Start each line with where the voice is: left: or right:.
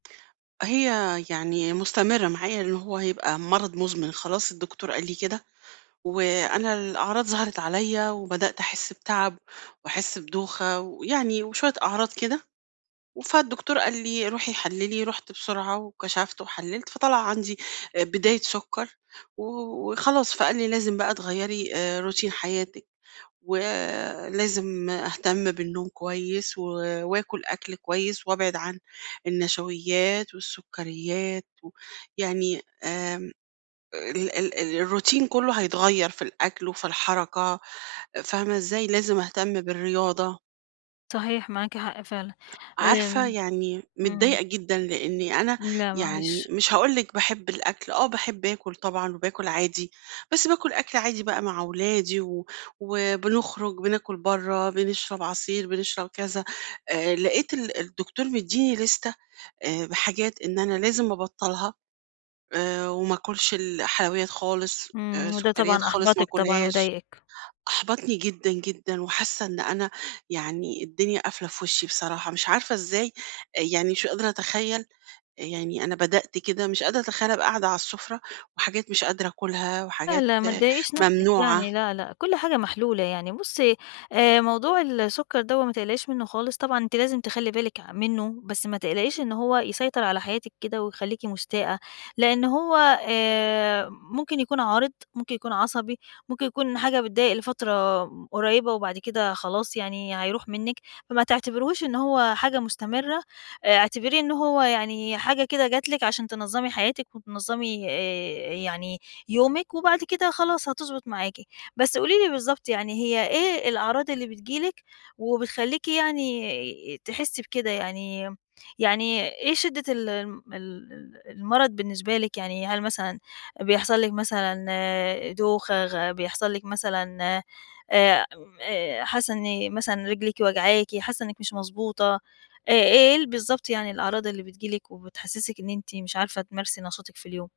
right: هي يعني مستمِّرة معايا إن هو هيبقى مرَض مُزمِن خلاص الدكتور قال لي كده، وأنا الأعراض ظهرِت عليَّ، وبدأت أحس بتعَب وأحس بدوخة ويعني وشوية أعراض كده، و فالدكتور قال لي روحي حَلِّلي، رُحت بسرعة وكشفت وحَلِّلت فطلَع عندي، آآ بداية سكّر و وخلاص، فقال لي لازم بقى تغيّري آآ، روتين حياتِك و لازم أهتم بالنوم كويس و وآكُل أكْل كويس، وأبعِد عن النشويات والسّكريات و يعني آآ، ال ال ال الروتين كلّه هيتغير في الأكل وفي الحركة، فاهمة إزاي، لازم أهتم بالرياضة.
left: صحيح معاكِ حق فعلًا.
right: عارفة،
left: آمم
right: يعني
left: إمم.
right: متضايقة جدًا لأني أنا
left: لأ،
right: يعني
left: معلش.
right: مش هاقول لِك باحب الأكل، آه باحب آكُل طبعًا وباكُل عادي، بس باكُل أكْل عادي بقى مع أولادي و وبنخرُج بناكُل برّه، بنشرب عصير، بنشرب كذا آآ، لقيت ال الدكتور مدّيني لِستة آآ بحاجات إن أنا لازم أبطّلها آآ، وما آكُلش الحلويّات خالص آآ،
left: إمم، وده
right: سكريّات
left: طبعًا
right: خالص ما
left: أحبَطِك طبعًا
right: أكُلهاش،
left: وضايقِك.
right: أحبطني جدًا، جدًا، وحاسّة إن أنا يعني الدنيا قافلة في وشّي بصراحة، مش عارفة إزاي، يعني مش قادرة أتخيّل، يعني أنا بدأت كده مش قادرة أتخيّل ابقى قاعدة على السُّفرة، وحاجات مش قادرة آكُلها
left: لأ،
right: وحاجات
left: لأ، ما تضَايقيش نفسِك يعني،
right: ممنوعة.
left: لأ، لأ، كلّ حاجة محلولة، يعني بُصّي آآ، موضوع السكّر دَوّة ما تقلقيش منُّه خالص، طبعًا أنتِ لازِم تخلّي بالِك ع منُّه بس ما تقلقيش إن هو يسيطر على حياتِك كده، ويخلّيكِ مُستاءة لأن هو آآ ممكن يكون عارِض، ممكن يكون عصبي، ممكن يكون حاجة بتضايق لفترة قريّبة وبعد كده خلاص يعني، هيروح منِك فما تعتبريهوش إن هو حاجة مستمِّرة، اعتبريه إن هو يعني حاجة كده جَت لِك عشان تنظّمي حياتِك وتنظّمي آآ، يعني يومِك وبعد كده خلاص هتضبُط معاكِ. بس قولي لي بالضبط يعني هي إيه الأعراض اللي بتيجي لِك وبتخلّيكِ يعني تحسّي بكده، يعني يعني إيه شِدّة ال ال ال المرَض بالنسبة لِك، يعني هل مثلًا بيحصَل ِلك مثلًا دوخة غ بيحصَل لِك مثلًا آآ آآ حاسّة إن مثلًا رجليكِ واجعاكِ، حاسّة إنك مش مضبوطة آآ، إيه ال بالضبط يعني الأعراض اللي بتيجي لِك وبتحسّسِك إن أنتِ مش عارفة تمارسي نشاطِك في اليوم.